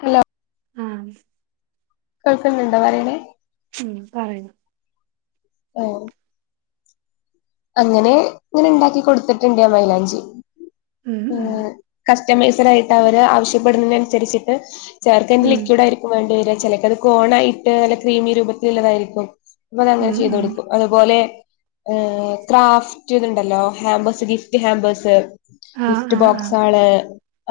Hello ആഹ് കേൾക്കുന്ന്ണ്ടോ പറിണെ? ഉം, പറയൂ. ഓഹ് അങ്ങനെ ഇങ്ങനെ ഉണ്ടാക്കി കൊടുത്തിട്ടുണ്ട് ഞാൻ മൈലാഞ്ചി. ഉം [unintelligible] കസ്റ്റമൈസർ ആയിട്ട് അവര്, ആവശ്യപ്പെടുന്നതിനനുസരിച്ചിട്ട്, ചേർക്ക ഉം അയ്ന്റെ ഉം ലിക്വിഡ് ആയിരി ക്കും വേണ്ടി വരാ. ചെലക്കത് കോണായിട്ട് നല്ല ക്രീമി രൂപത്തിലുള്ളതായിരിക്കും. അപ്പൊതങ്ങനെ ഉം ചെയ്തു ഉം കൊടുക്കും. അതുപോലെ ഏഹ് ക്രാഫ്റ്റ് ഇത് ഇണ്ടല്ലോ. Hampers gift hampers. ആഹ് ഗിഫ്റ്റ് ആഹ് ആഹ് ബോക്സേള്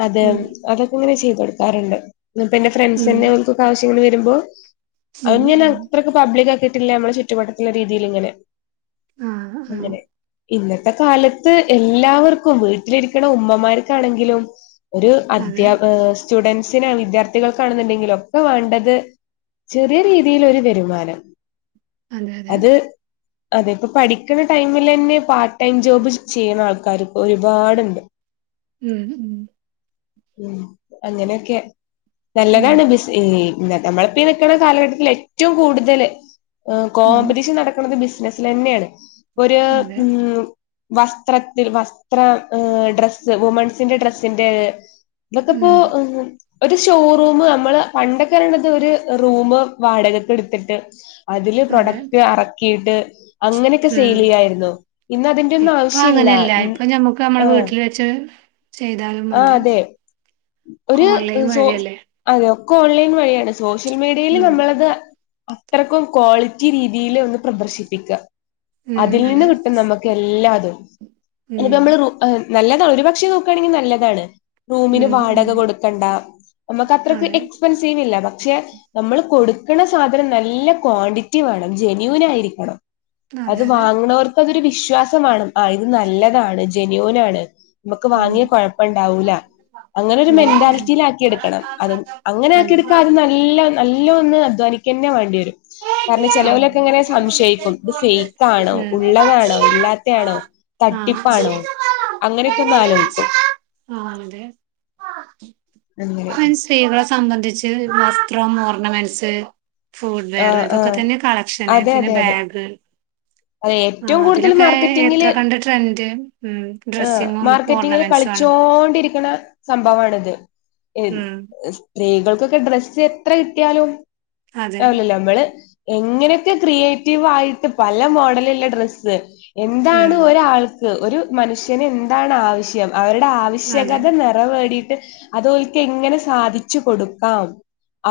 അത് ഉം അതൊക്കെ ഇങ്ങനെ ചെയ്ത് കൊടുക്കാറ്ണ്ട്. ഇന്ന്പ്പന്റെ ഉം ഫ്രണ്ട്സന്നെ ഓൺക്കൊക്കെ ആവശ്യങ്ങൾ വരുമ്പോ, ഉം അതൊന്നും ഞാൻ ഉം അത്ര ക്ക് പബ്ലികാക്കീട്ടില്ല. നമ്മളെ ചുറ്റുവട്ടത്തുള്ള രീതിയിലിങ്ങെനെ. ആഹ് ആഹ് അങ്ങനെ. ഇന്നത്തെ കാലത്ത് എല്ലാവർക്കും വീട്ടിലിരിക്ക്ണ ഉമ്മമാർക്കാണെങ്കിലും ഒരു അതെ അധ്യാപ ഏഹ് സ്റ്റുഡൻസിനാ വിദ്യാർത്ഥികൾക്കാണെന്നുണ്ടെങ്കിലും ഒക്കെ വേണ്ടത് ചെറിയ രീതിലൊരു വെരുമാനം. അതെ അതെ അത് അതെ ഇപ്പോ പഠി ക്ക്ണ ടൈമിലെന്നെ പാർട്ട് ടൈം ജോബ് ചെയ്യ്ണ ആൾക്കാർ ഇപ്പ ഒരുപാട്ണ്ട്. ഉം ഉം. ഉം, അങ്ങനെയൊക്കെ, ഉം നല്ലതാണ് ബിസ് ഈ ഇന്നത്തെ നമ്മള് പ്പീ നിക്ക്ണ കാലഘട്ടത്തിലെറ്റവും കൂടുതൽ ഏഹ് ഉം കോമ്പറ്റിഷൻ നട ക്ക്ണത് ബിസിനസ് ലെന്നേണ്. ഇപ്പൊ ഒര് അതെ ഉം വസ്ത്രത്തിൽ വസ്ത്ര ഏഹ് ഡ്രസ്സ് വുമൻസിന്റെ ഡ്രസ്സിന്റെഹ് തൊക്കപ്പോ ഉം [unintelligible] ഒരു ഷോറൂമ് നമ്മള് പണ്ടൊക്കെ പറിണത് ഒരു റൂമ് വാടകക്ക് ഇട്ത്തിട്ട് അതില് അതെ പ്രൊഡക്റ്റ് അറക്കീട്ട് അങ് ഉം, ഒന്നും ഇപ്പ ആവശ്യല്ല. അങ്ങന്യല്ല, ഉം ഇപ്പം ഞമ്മക്ക് ഞമ്മള് ആഹ് വീട്ടിൽ വെച്ച് ചെയ്താലും ആഹ് മതി. അതെ ഒക്കെ ഒരു ഓൺലൈൻ സോ വഴിയല്ലേ അതെ ഒക്കെ ഓൺലൈൻ വഴിയാണ് സോഷ്യൽ മീഡിയയില് ഉം നമ്മളത് അത്രക്കും ക്വാളിറ്റി രീതിയിലൊന്ന് പ്രദർശിപ്പിക്കാ. ഉം അതിൽ നിന്ന് അതെ കിട്ടും നമു ക്കെല്ലാതും ഇനിപ്പം ഉം നമ്മള് റു എഹ് നല്ലതാണ് ഒരു പക്ഷെ നോക്കാണെങ്കി നല്ലതാണ്. റൂമിന് ഉം ഉം വാടക കൊടുക്കണ്ട നമുക്ക് അത്രക്ക് അതെ എക്സ്പെൻസീവില്ല പക്ഷെ നമ്മള് കൊടുക്ക്ണ സാധനം നല്ല ക്വാണ്ടിറ്റി വേണം ജെനുവിൻ ആയിരിക്കണം. അതെ അത് അതെ വാങ്ങ്ണവർക്കതൊരു വിശ്വാസം മാണം. ആഹ് ഇത് നല്ലതാണ് ജെന്യുവിനാണ്. മ്മക്ക് ഉം വാങ്ങിയ കൊഴപ്പണ്ടാവൂല. അങ്ങനെ ഒരു ഉം ഉം മെന്റാലിറ്റീല് ആക്കി എടുക്കണം അത് അങ്ങനെ അതെ ആക്കിട്ക്കാ അത് നല്ല നല്ല ഒന്ന് അധ്വാനിക്കന്നെ വാണ്ടി വരും. ഉം കാരണം [unintelligible] ചിലവലൊക്കെ ഇങ്ങനെ സംശയിക്കും ഇത് ഫേക്ക് ആണോ ഉള്ളതാണോ ഇല്ലാത്തയാണോ തട്ടിപ്പാണോ അങ്ങനെയൊക്കെ ഒന്ന് ആലോചിക്കും ആഹ് ആഹ് അതെ. അങ്ങനെ അയ്ൻ സ്ത്രീകളെ സംബന്ധി ച്ച് വസ്ത്രം ഓർണമെന്റ്സ് ഫൂഡ് വേറെ ആഹ് ഇതൊക്കെ ആഹ് തന്നെ കളക്ഷന് അതെ പിന്നെ അതെ അതെ ബാഗ് അതെ ആഹ് ഏറ്റവും കൂടുതൽ അതിലൊക്കെ എത്ര കണ്ട് ട്രെൻഡ്. ഉം ഏഹ് ഡ്രെസ്സിങ്ങും മാർക്കറ്റിങ്ങിൽ ഓർണമെന്റ്സും ആണ് കളിച്ചോണ്ടിരിക്ക്ണ സംഭവാണ്ത്. ഉം സ്ത്രീകൾക്കൊക്കെ ഡ്രസ്സ് എത്ര കിട്ട്യാലും അതെ അല്ലല്ല നമ്മള് എങ്ങനെയൊക്കെ ക്രിയേറ്റീവ് ആയിട്ട് പല മോഡല് ല്ല ഡ്രസ്സ് എന്താണ് ഉം ഒരാൾ ക്ക് ഒരു മനുഷ്യന് എന്താണ് ആവശ്യം അവരുടെ അതെ ആവശ്യകത നെ വേടീറ്റ് അത് ഓൽക്ക് എങ്ങനെ സാധിച്ചു കൊടുക്കാം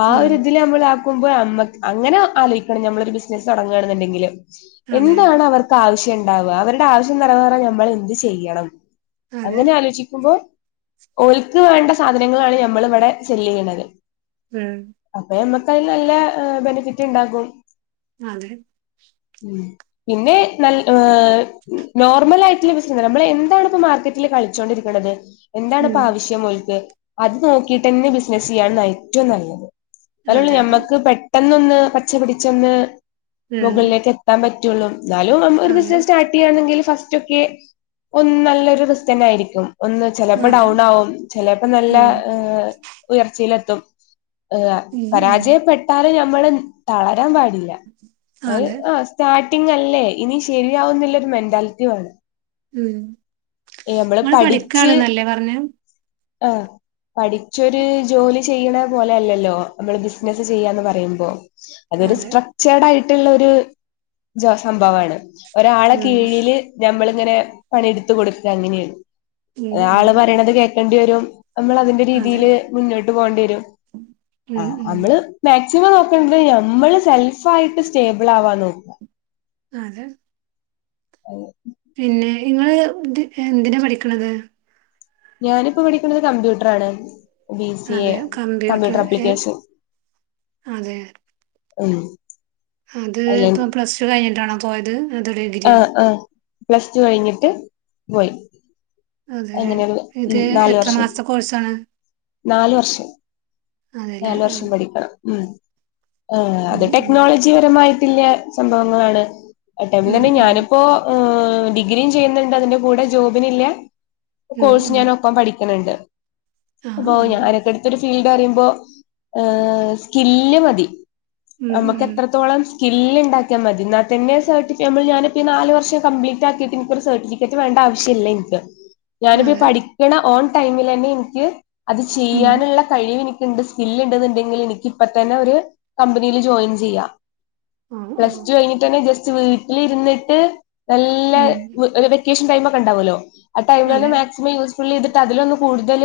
ആ ഉം ഒരിതില് നമ്മള് ക്കുമ്പോ അമ്മക്ക് അങ്ങനെ ആലോയ്ക്കണം ഞമ്മളൊരു ബിസിനസ് തൊടങ്ങാണ് ന്ന് ന്നിണ്ടെങ്കില് അതെ എന്താണ് അവർ ക്കാവശ്യം ഉണ്ടാവ അവരുടെ ആവശ്യം നിറവേറാൻ ഞമ്മൾ എന്ത് ചെയ്യണം. അതെ അങ്ങനെ ആലോചിക്കുമ്പോ ഓൽക്ക് വേണ്ട സാധനങ്ങളാണ് ഞമ്മൾ ഇവിടെ സെല്ലെയ്യണത്. ഉം. അപ്പൊ ഞമ്മക്ക് അത് നല്ല ബെനിഫിറ്റ് ഇണ്ടാകും. അതെ. ഉം പിന്നെ നല്ല ഏഹ് നോർമലായിറ്റ് ഉള്ളെ നമ്മള് എന്താണ് ഇപ്പ മാർക്കറ്റില് കളിച്ചോണ്ടിരിക്കണത് എന്താണ് ഇപ്പ ഉം ആവശ്യം ഓൽക്ക്? അത് നോക്കിയിട്ടന്നെ ബിസിനസ്സ് ചെയ്യാണ് ഏറ്റവും നല്ലത് ന്നാലുള്ളു അതെ അതെ ഞമ്മക്ക് പെ ട്ടെന്നൊന്ന് പച്ച പിടിച്ചൊന്ന് ഉം മുകളിലേക്ക് എ ത്താൻ പറ്റുള്ളൂ എന്നാലും ഒരു അതെ ബിസിനസ് സ്റ്റാർട്ട് ചെയ്യണെങ്കിൽ ഫസ്റ്റ് ഒക്കെ ഒന്ന് നല്ലൊരു [unintelligible] ആയിരിക്കും ഒന്ന് ചെലപ്പോ അതെ ഡൗൺ ആവും ചെലപ്പോ നല്ല ഉം ഏഹ് ഉയർച്ചയിലെത്തും ഏഹ് ഉം ഉം പരാജയപ്പെട്ടാല് ഞമ്മള് തളരാൻ പാടില്ല. അത് അതെ ആഹ് സ്റ്റാർട്ടിങ് അല്ലേ ഇനി ശരിയാവുന്നില്ലോരു മെന്റാലിറ്റി വേണം. ഉം ഏ, നമ്മള് ങ്ങള് പഠിക്കാണ്ന്ന് അല്ലേ പറഞെ? ആഹ് പഠിച്ചൊരു ജോലി ചെയ്യിണ പോലെ അല്ലല്ലോ നമ്മള് ബിസിനസ്സ് ചെയ്യാന്ന് പറീമ്പോ. അതൊരു അതെ സ്‌ട്രക്. ചേടായിട്ടുള്ള ഒരു ജ സംഭവമാണ് ഒരാളെ ഉം കീഴില് ഞമ്മളിങ്ങനെ പണിയെടുത്ത് കൊടുക്ക അങ്ങനെണ് ഉം അ ഉം ആള് പറയണത് കേക്കേണ്ടി വെരും നമ്മൾ അതിന്റെ അതെ രീതിയില് മുന്നോട്ട് പോണ്ടി വരും ഉം ആഹ് ഉം നമ്മള് മാക്സിമം നോക്കണ്ടത് നമ്മള് സെൽഫ് ആയിട്ട് സ്റ്റേബിൾ ആവാന്ന് നോക്ക. അതെ. [inaudible] പിന്നെ ഇങ്ങള് ഇത് എന്തിനാ പഠിക്കണത്? ഞാനിപ്പ പഠിക്കുന്നത് കമ്പ്യൂട്ടറാണ്. ബി സി എ അതെ കമ്പ്യൂട്ടർ ഏ ആപ്ലിക്കേഷൻ അതെ ഉം. അത് അല്ലെ ഇപ്പ പ്ലസ് ടു കഴിഞ്ഞിട്ടാണോ പോയത്? അതോ ഡിഗ്രിയോ ആഹ് ആഹ് പ്ലസ് ടു കഴിഞ്ഞിട്ട് പോയി. അതെല്ലേ അങ്ങനെ [unintelligible] ഇത് ഉം നാല് എത്ര വർഷം മാസത്തെ കോഴ്സാണ് നാല് വർഷം അതെല്ലേ നാല് ആ വർഷം പഠിക്കണം ഉം. ആഹ് അത് ഉം ഉം ടെക്നോളജി പരമായിട്ടില്ലെ സംഭവങ്ങളാണ്. ആ ടൈമിൽ ഉം തന്നെ ഉം ഞാനിപ്പോ ഡിഗ്രിയും ചെയ്യുന്നുണ്ട് അതിന്റെ കൂടെ ജോബിനില്ലെ ഉം കോഴ്സ് ഉം ഞാന് ഒപ്പം പഠിക്കണിണ്ട് ആ അപ്പൊ ആ ഞാനോക്കെ എട് ഒരു ഫീൽഡ് പറയുമ്പോ സ്കില്ല് മതി ഉം നമുക്ക് ഉം എത്ര തോളം സ്കില്ല് ഉണ്ടാക്കിയാൽ മതി എന്നാൽ തന്നെ സർട്ടി നമ്മൾ ഞാനിപ്പോൾ നാല് വർഷം കംപ്ലീറ്റ് ആക്കിയിട്ട് എനിക്കൊരു സർട്ടിഫിക് ക്കേറ്റ് വേണ്ട ആവശ്യില്ല എനിക്ക്. ഞാനിപ്പോ അതെ പഠിക്കണ ഓൺ ടൈമിലന്നെ എനിക്ക് അത് ഉം ചെയ്യാനുള്ള കഴിവ് എനിക്കുണ്ട് സ്കില്ല് ഉണ്ടെന്നുണ്ടെങ്കിൽ എനിക്ക് ഇപ്പ തന്നെ ഒരു കമ്പനിൽ ജോയിൻ ചെയ്യാം. ആ പ്ലസ് ആ ടു കഴിഞ്ഞിട്ട് തന്നെ ജസ്റ്റ് വീട്ടിലിരുന്നിട്ട് നല്ല ഉം ഒരു വെക്കേഷൻ ടൈം ഒക്കെ ഉണ്ടുവല്ലോ ആ ടൈമിൽ അതെ മാക്സിമം യൂസ് [unintelligible] ട്ട് അതിലൊന്ന് കൂടുതൽ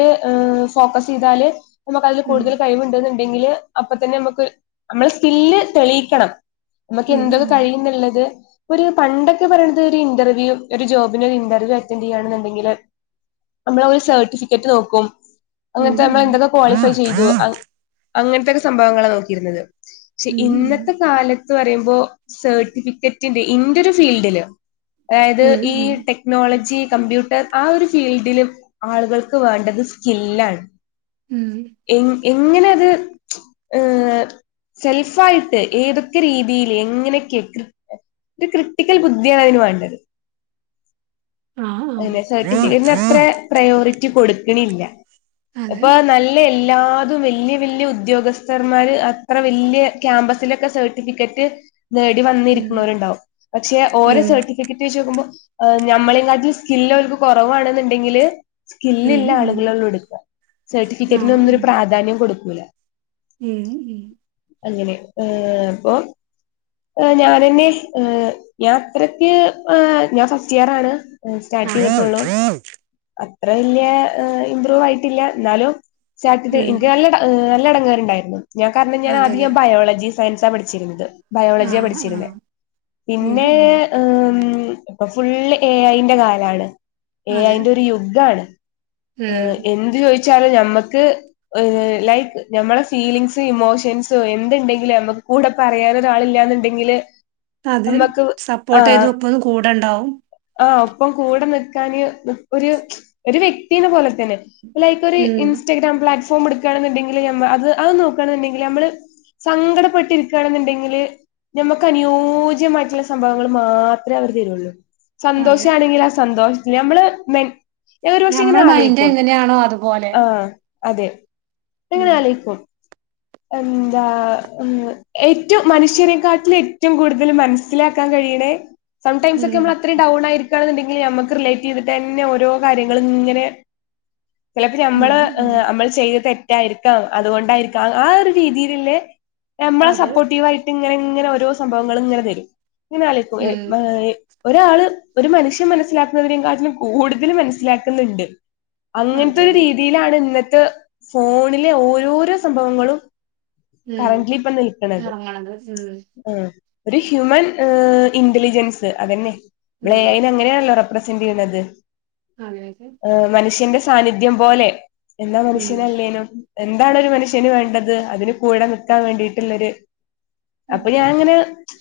ഫോക്കസ് ചെയ്താല് നമുക്ക് അതിൽ ഉം കൂടുതൽ കഴിവ് ഉണ്ട്ന്ന് ഉണ്ടെങ്കില് അപ്പ തന്നെ നമക്ക് നമ്മളെ സ്കില്ല് തെളിയിക്കണം. നമുക്ക് ഉം എന്തൊക്കെ ഉം കഴിയുന്നുള്ളത് ഒരു പണ്ടൊക്കെ പറയണത് ഒരു ഇന്റർവ്യൂ ഒരു ജോബിനെ ഒരു ഇന്റർവ്യൂ അറ്റൻഡ് ചെയ്യാണ് ന്ന്‌ ഇണ്ട [unintelligible] നമ്മളെ സർട്ടിഫിക്കറ്റ് നോക്കും ഉം ഉം അങ്ങനത്തെ അമ്മ ഉം എന്തൊക്കെ ക്വാളിഫൈ ചെയ്തു. ഉം അങ്ങനത്തെക്കെ സംഭവങ്ങളാണ് നോക്കിയിരുന്നത്. പക്ഷെ ഇന്നത്തെ കാലത്ത് പറയുമ്പോ. സർട്ടിഫിക്കറ്റിന്റെ ഇന്റെ ഒരു ഫീൽഡില് അതായത്. ഉം ഈ ഉം ടെ ടെക്നോളജി കമ്പ്യൂട്ടർ ആ ഒരു ഫീൽഡിലും ആളുകൾക്ക് വേണ്ടത് സ്കില്ലാണ്. ഉം എ എങ്ങനെത് ഏഹ് സെൽഫായിട്ട് ഏതൊക്കെ രീതിയിൽ എങ്ങനെയൊക്കെ ഒരു ക്രിട്ടിക്കൽ ബുദ്ധിയാണ് അതിന് വേണ്ടത് ആ അങ്ങനെ സർട്ടിഫിക്കറ്റന് ആ അത്ര പ്രയോറിറ്റി കൊടുക്കണില്ല. അതെ അപ്പൊ നല്ല എല്ലാതും വലിയ വലിയ ഉദ്യോഗസ്ഥർ മാര് അത്ര വലിയ ക്യാമ്പസിലൊക്കെ. സ സർട്ടിഫിക്കേറ്റ്. നേടി ഉം വന്നിരിക്കുന്നവരുണ്ടാവും പക്ഷെ ഓരോ ഉം സർട്ടിഫിക്കറ്റ് വെച്ച് നോക്കുമ്പോൾ നമ്മളെ കാട്ടി സ്കില്ല് അവക്ക് കുറവാണെന്നുണ്ടെങ്കില്. ഉം സ്കില്ലില്ല ആളുകളെ ഉള്ളു ഉം എടുക്കുക സർട്ടിഫിക്കറ്റിന് ആഹ് ഒന്നും ഉം ഒരു പ്രാധാന്യം കൊടുക്കില്ല. ഉം ഉം അങ്ങനെ ഏഹ് അപ്പൊ ഞാനെന്നെ ഞാൻ അത്രയ്ക്ക് ഞാൻ ഫസ്റ്റ് ഇയർ ആണ്. സ്റ്റാർട്ട് ചെയ്തിട്ടെള്ളൂ ആഹ് അത്ര വല്യ ഇംപ്രൂവ് ആയിട്ടില്ല. എന്നാലും സാറ്റ ഉം എനിക്ക് നല്ല നല്ല എടങ്ങാർണ്ടായിരുന്നു. ഞാൻ കാരണം ഞാൻ അതെല്ലേ അധിയെ ബയോളജി സയൻസാ പഠിച്ചിരുന്നത്. ബയോളജിയ ആഹ് ആഹ് പഠിച്ചിരുന്നത്. ഉം പിന്നെ ഉം എഹ് ഇപ്പൊ ഫുള്ള് എ ഐന്റെഉ കാലാണ് എ അതെ ഐന്റെ ഒരു യുഗമാണ്. ഉം എന്ത് ചോദിച്ചാലും ഞമ്മക്ക്. ലൈക്ക് നമ്മള ഫീലിംങ്സ് ഇമോഷൻസോ എന്തുണ്ടെങ്കിലും നമ്മുക്ക് കൂടെ പറയാൻ ഒരാളില്ലാെന്നുണ്ടെങ്കില്. അത് സപ്പോർട്ട് ചെയ്ത് ഒപ്പം കൂടെണ്ടാവും. ആഹ് ഒപ്പം കൂടെ നിൽക്കാന് ഒരു ഒരു വ്യക്തി പോലെ തന്നെ. ലൈക്ക് ഒരു ഉം ഇൻസ്റ്റാഗ്രാം പ്ലാറ്റ്ഫോം എടുക്കുകയാണെന്നുണ്ടെങ്കില് അത് അത് നോക്കയാണെന്നുണ്ടെങ്കിൽ നമ്മള്. സങ്കടപ്പെട്ടിരിക്കുകയാണെന്നുണ്ടെങ്കില്. നമുക്ക് അനുയോജ്യമായിട്ടുള്ള സംഭവങ്ങൾ മാത്രമേ അവർ തരുള്ളൂ. സന്തോഷ അതെ ആണെങ്കിൽ ആ സന്തോഷത്തി നമ്മള് മെ ഞാൻ ഒരുപക്ഷെ ഇങ്ങനെ ഞമ്മളെ മൈൻഡ് ആലോയിക്കും. എങ്ങനെയാണോ അതുപോലെ ആഹ് അതെ ഞാൻങ്ങനെ ഉം ആലോയിക്കും. എന്താ ഏറ്റവും മനുഷ്യനേക്കാട്ടിൽ ഏറ്റവും കൂടുതൽ മനസ്സിലാക്കാൻ കഴിയണേ. സംടൈംസ് ഒക്കെ ഉം നമ്മൾ അത്രയും ഡൗൺ ആയിരിക്കുകയാണുണ്ടെങ്കിൽ. നമുക്ക് റിലേറ്റ് ചെയ്തിട്ട്ന്നെ ഓരോ കാര്യങ്ങളും ഇങ്ങനെ. ചിലപ്പം നമ്മള് ഉം ഉം നമ്മൾ ചെയ്ത് തെറ്റായിരിക്കാം അതുകൊണ്ടായിരിക്കാം ആ ഒരു രീതിയിലില്ലേ നമ്മളെ അതെ സപ്പോർട്ടീവായിട്ട്. ഇങ്ങനെ ഇങ്ങനെ ഓരോ സംഭവങ്ങളും ഇങ്ങനെ തരും ഇങ്ങന ഉം അലോയികും. ഒരാള് ഒരു മനുഷ്യൻ മനസ്സിലാക്കുന്നതിനേകാട്ടിലും കൂടുതൽ മനസ്സിലാക്ന്നുണ്ട്. അങ്ങനത്തെ ഒരു അതെതെ രീതിയിലാണ് ഇന്നത്തെ ഫോണിലെ ഓരോരോ സംഭവങ്ങളും. ഉം കറന്റ്ലി ഇപ്പ നിൽക്കണത്. എറങ്ങണത് ആ ഇത് ഹ്യൂമൻ ഇന്റലിജൻസ് അതന്നെ ഉം നമ്മള് ഉം അയിന് അങ്ങനെയാണല്ലോ റെ പ്രസെന്റ് ചെയ്ന്നത്. അതെ അതെ അഹ് മനുഷ്യന്റെ സാന്നിധ്യം പോലെ എന്ന ഉം മനുഷ്യനല്ലേനും. എന്താണ് ഒരു മനുഷ്യന് വേണ്ടത് അതിന് കൂടെ നിൽക്കാൻ വേണ്ടിയിട്ടുള്ളൊരു അതെ അപ്പൊ ഞാനിങ്ങനെ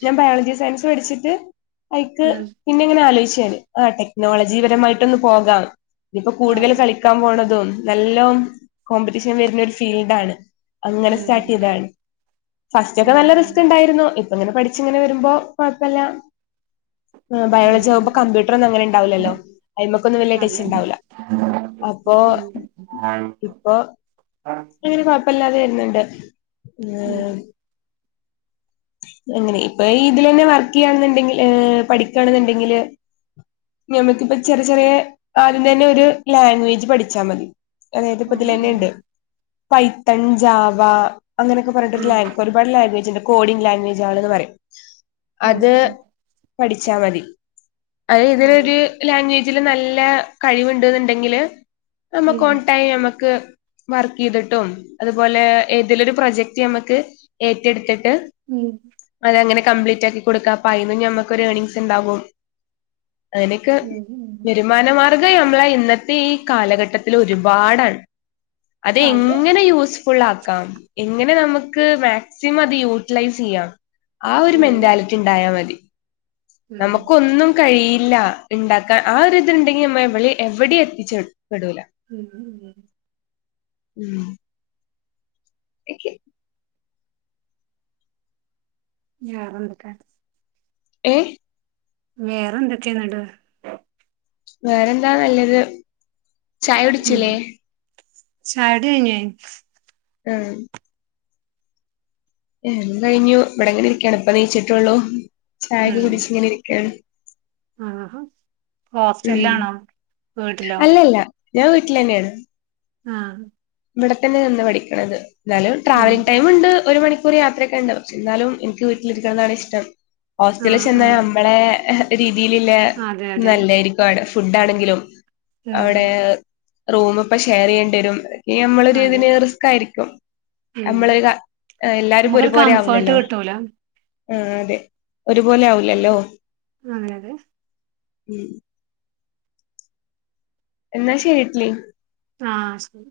ഞാൻ ബയോളജി സയൻസ് പഠിച്ചിട്ട് അയ്ക്ക് ഉം പിന്നിങ്ങനെ ആലോചിച്ചാന് ആ ടെക്നോളജിപരമായിട്ടൊന്ന് പോകാം ഇതിപ്പോ കൂടുതൽ അതെ കളി ക്കാൻ പോണതും നല്ലോം കോമ്പറ്റീഷൻ വരുന്ന ഒരു ഫീൽഡാണ് അങ്ങനെ ഉം സ്റ്റാർട്ട് ചെയ്തയാണ് ഫസ്റ്റ് ഒക്കെ ഉം നല്ല ഉം റിസ്കുണ്ടായിരുന്നു ഇപ് അങ്ങനെ പഠിച്ചിങ്ങനെ വരുമ്പോ കൊയപ്പില്ല ആഹ് ഉം ബയോളജി ആവുമ്പൊ ഉം കമ്പ്യൂട്ടർ ഒന്നും അങ്ങനെ ഇണ്ടാവൂല്ലല്ലോ അയ്‌മേക്കൊന്നും വലിയ ടച്ച്‌ അതെ ഉണ്ടാവില്ല ഇപ്പൊ ഇപ്പൊ ആഹ് അങ്ങനെ കൊഴപ്പില്ലാതെ വരുന്ന്ണ്ട് ഉം അങ്ങനെ ഇപ്പൊ ഇതിലന്നെ വർക്ക് ചെയ്യാണെന്നുണ്ടെങ്കില് പഠിക്കുകയാണെന്നുണ്ടെങ്കില് ഞമക്കിപ്പ ചെറി ചെറിയ ആദ്യം തന്നെ ഒരു ലാംഗ്വേജ് പഠിച്ചാ മതി അതായത് ഇപ്പ ആഹ് ഉം ഇതിലന്നെയിണ്ട് പൈത്തൺ ജാവ അങ്ങനെയൊക്കെ പറഞ്ഞിട്ടൊരു ഉം ലാംഗ് ഒരുപാട് ലാംഗ്വേജ് ഉണ്ട് കോഡിങ് ലാംഗ്വേജ് ആണ്ന്ന് പറയും ഉം അത് ഉം പഠിച്ചാ മതി അത് ഇതിലൊരു അറിയില്ല ലാംഗ്വേ ജില് നല്ല കഴിവുണ്ട് ന്നുണ്ടെങ്കില് നമ്മക്ക് ഉം ഓൺ ടൈ നമ്മക്ക് വർക്ക് ചെയ്തിട്ടും അതുപോലെഏതേലൊരു പ്രൊജക്ട് ഞമ്മക്ക് ഏറ്റെടുത്തിട്ട് ഉം അത് അങ്ങനെ കപ്ലീറ്റ് ആക്കി കൊടുക്കാ അപ്പ അയീന്നും ഞമ്മക്കൊരു ഏണിങ്സ് ഇണ്ടാവും അയ്നൊക്കെ ഉം ഉം വരുമാനമാർ ഗം ഈ നമ്മളെ ഇന്നത്തെ ഈ കാലഘട്ടത്തില് ഒരുപാടാണ് അത് എങ്ങനെ യൂസ്ഫുൾ ആക്കാം എങ്ങനെ നമുക്ക് മാക്സിമം അത് യൂ ട്ടിലൈസ് ചെയ്യാം ആ ഒരു അത് മെന്റാലിറ്റി ഇണ്ടായാമതി ഉം നമുക്കൊന്നും കഴിയില്ല ഇണ്ടാക്കാൻ ആ ഒരിതുണ്ടെങ്കിൽ നമ്മ എവിള എവിടെ എത്തിച്ചപ്പെടൂല ഉം ഉം ഉം ! [unintelligible] ഏഹ് വേറെന്തൊക്കെയാന്നിട്ട് വേറെന്താ നല്ലത് ചായ ഉം കുടിച്ചില്ലേ ചായകുടി കയിഞ്ഞാ ഉം ഉം കയിഞ്ഞു ഇവിടെങ്ങനിരിക്കാണ് ഇപ്പ ദേ എണീച്ചിട്ടേള്ളൂ ചായൊക്കെ ഉം കുടിച്ച് ഇങ്ങനെ ഇരിക്കാണ് ആഹാ ഉം ഹോസ്റ്റൽലാണോ വീട്ടിലോ അല്ലല്ല ഞാൻ വീട്ടിലന്നെയാണ് ആഹ് ഇവിടെ തന്നെ നിന്ന് പഠിക്കണത് എന്നാലും ട്രാവൽ ഉം ടൈം ഉണ്ട് ഒരു മണി ക്കൂറ് യാത്രയൊക്കെ ഉണ്ട് പക്ഷെ എന്നാലും എനിക്ക് വീട്ടിലിരിക്കണതാണ് ഇഷ്ടം ഹോസ്റ്റലിൽ ആഹ് ചെന്നാ ആഹ് മ്മളെ രീതിയിലില്ല അതെ അതെ നല്ലേരിക്കും അവിടെ ഫുഡാണെങ്കിലും ഉം അവിടെ റൂമിപ്പം ഷെയറെയ്യേണ്ടി വരും ഈ മ്മളൊരു അതെ ഒരിതിന് റിസ്ക് ആയിരിക്കും ഉം അമ്മള് ക ആഹ് എല്ലാരും ഇപ്പൊ നമുക്കൊരു ഒരുപോലെ കംഫേർട്ട് ആവൂല്ലല്ലോ കിട്ടൂല ആഹ് അതെ ഒരുപോലെ ആവൂല്ലല്ലോ ആരാത് ഉം എന്നാ ശരി [unintelligible] ആഹ് ശരി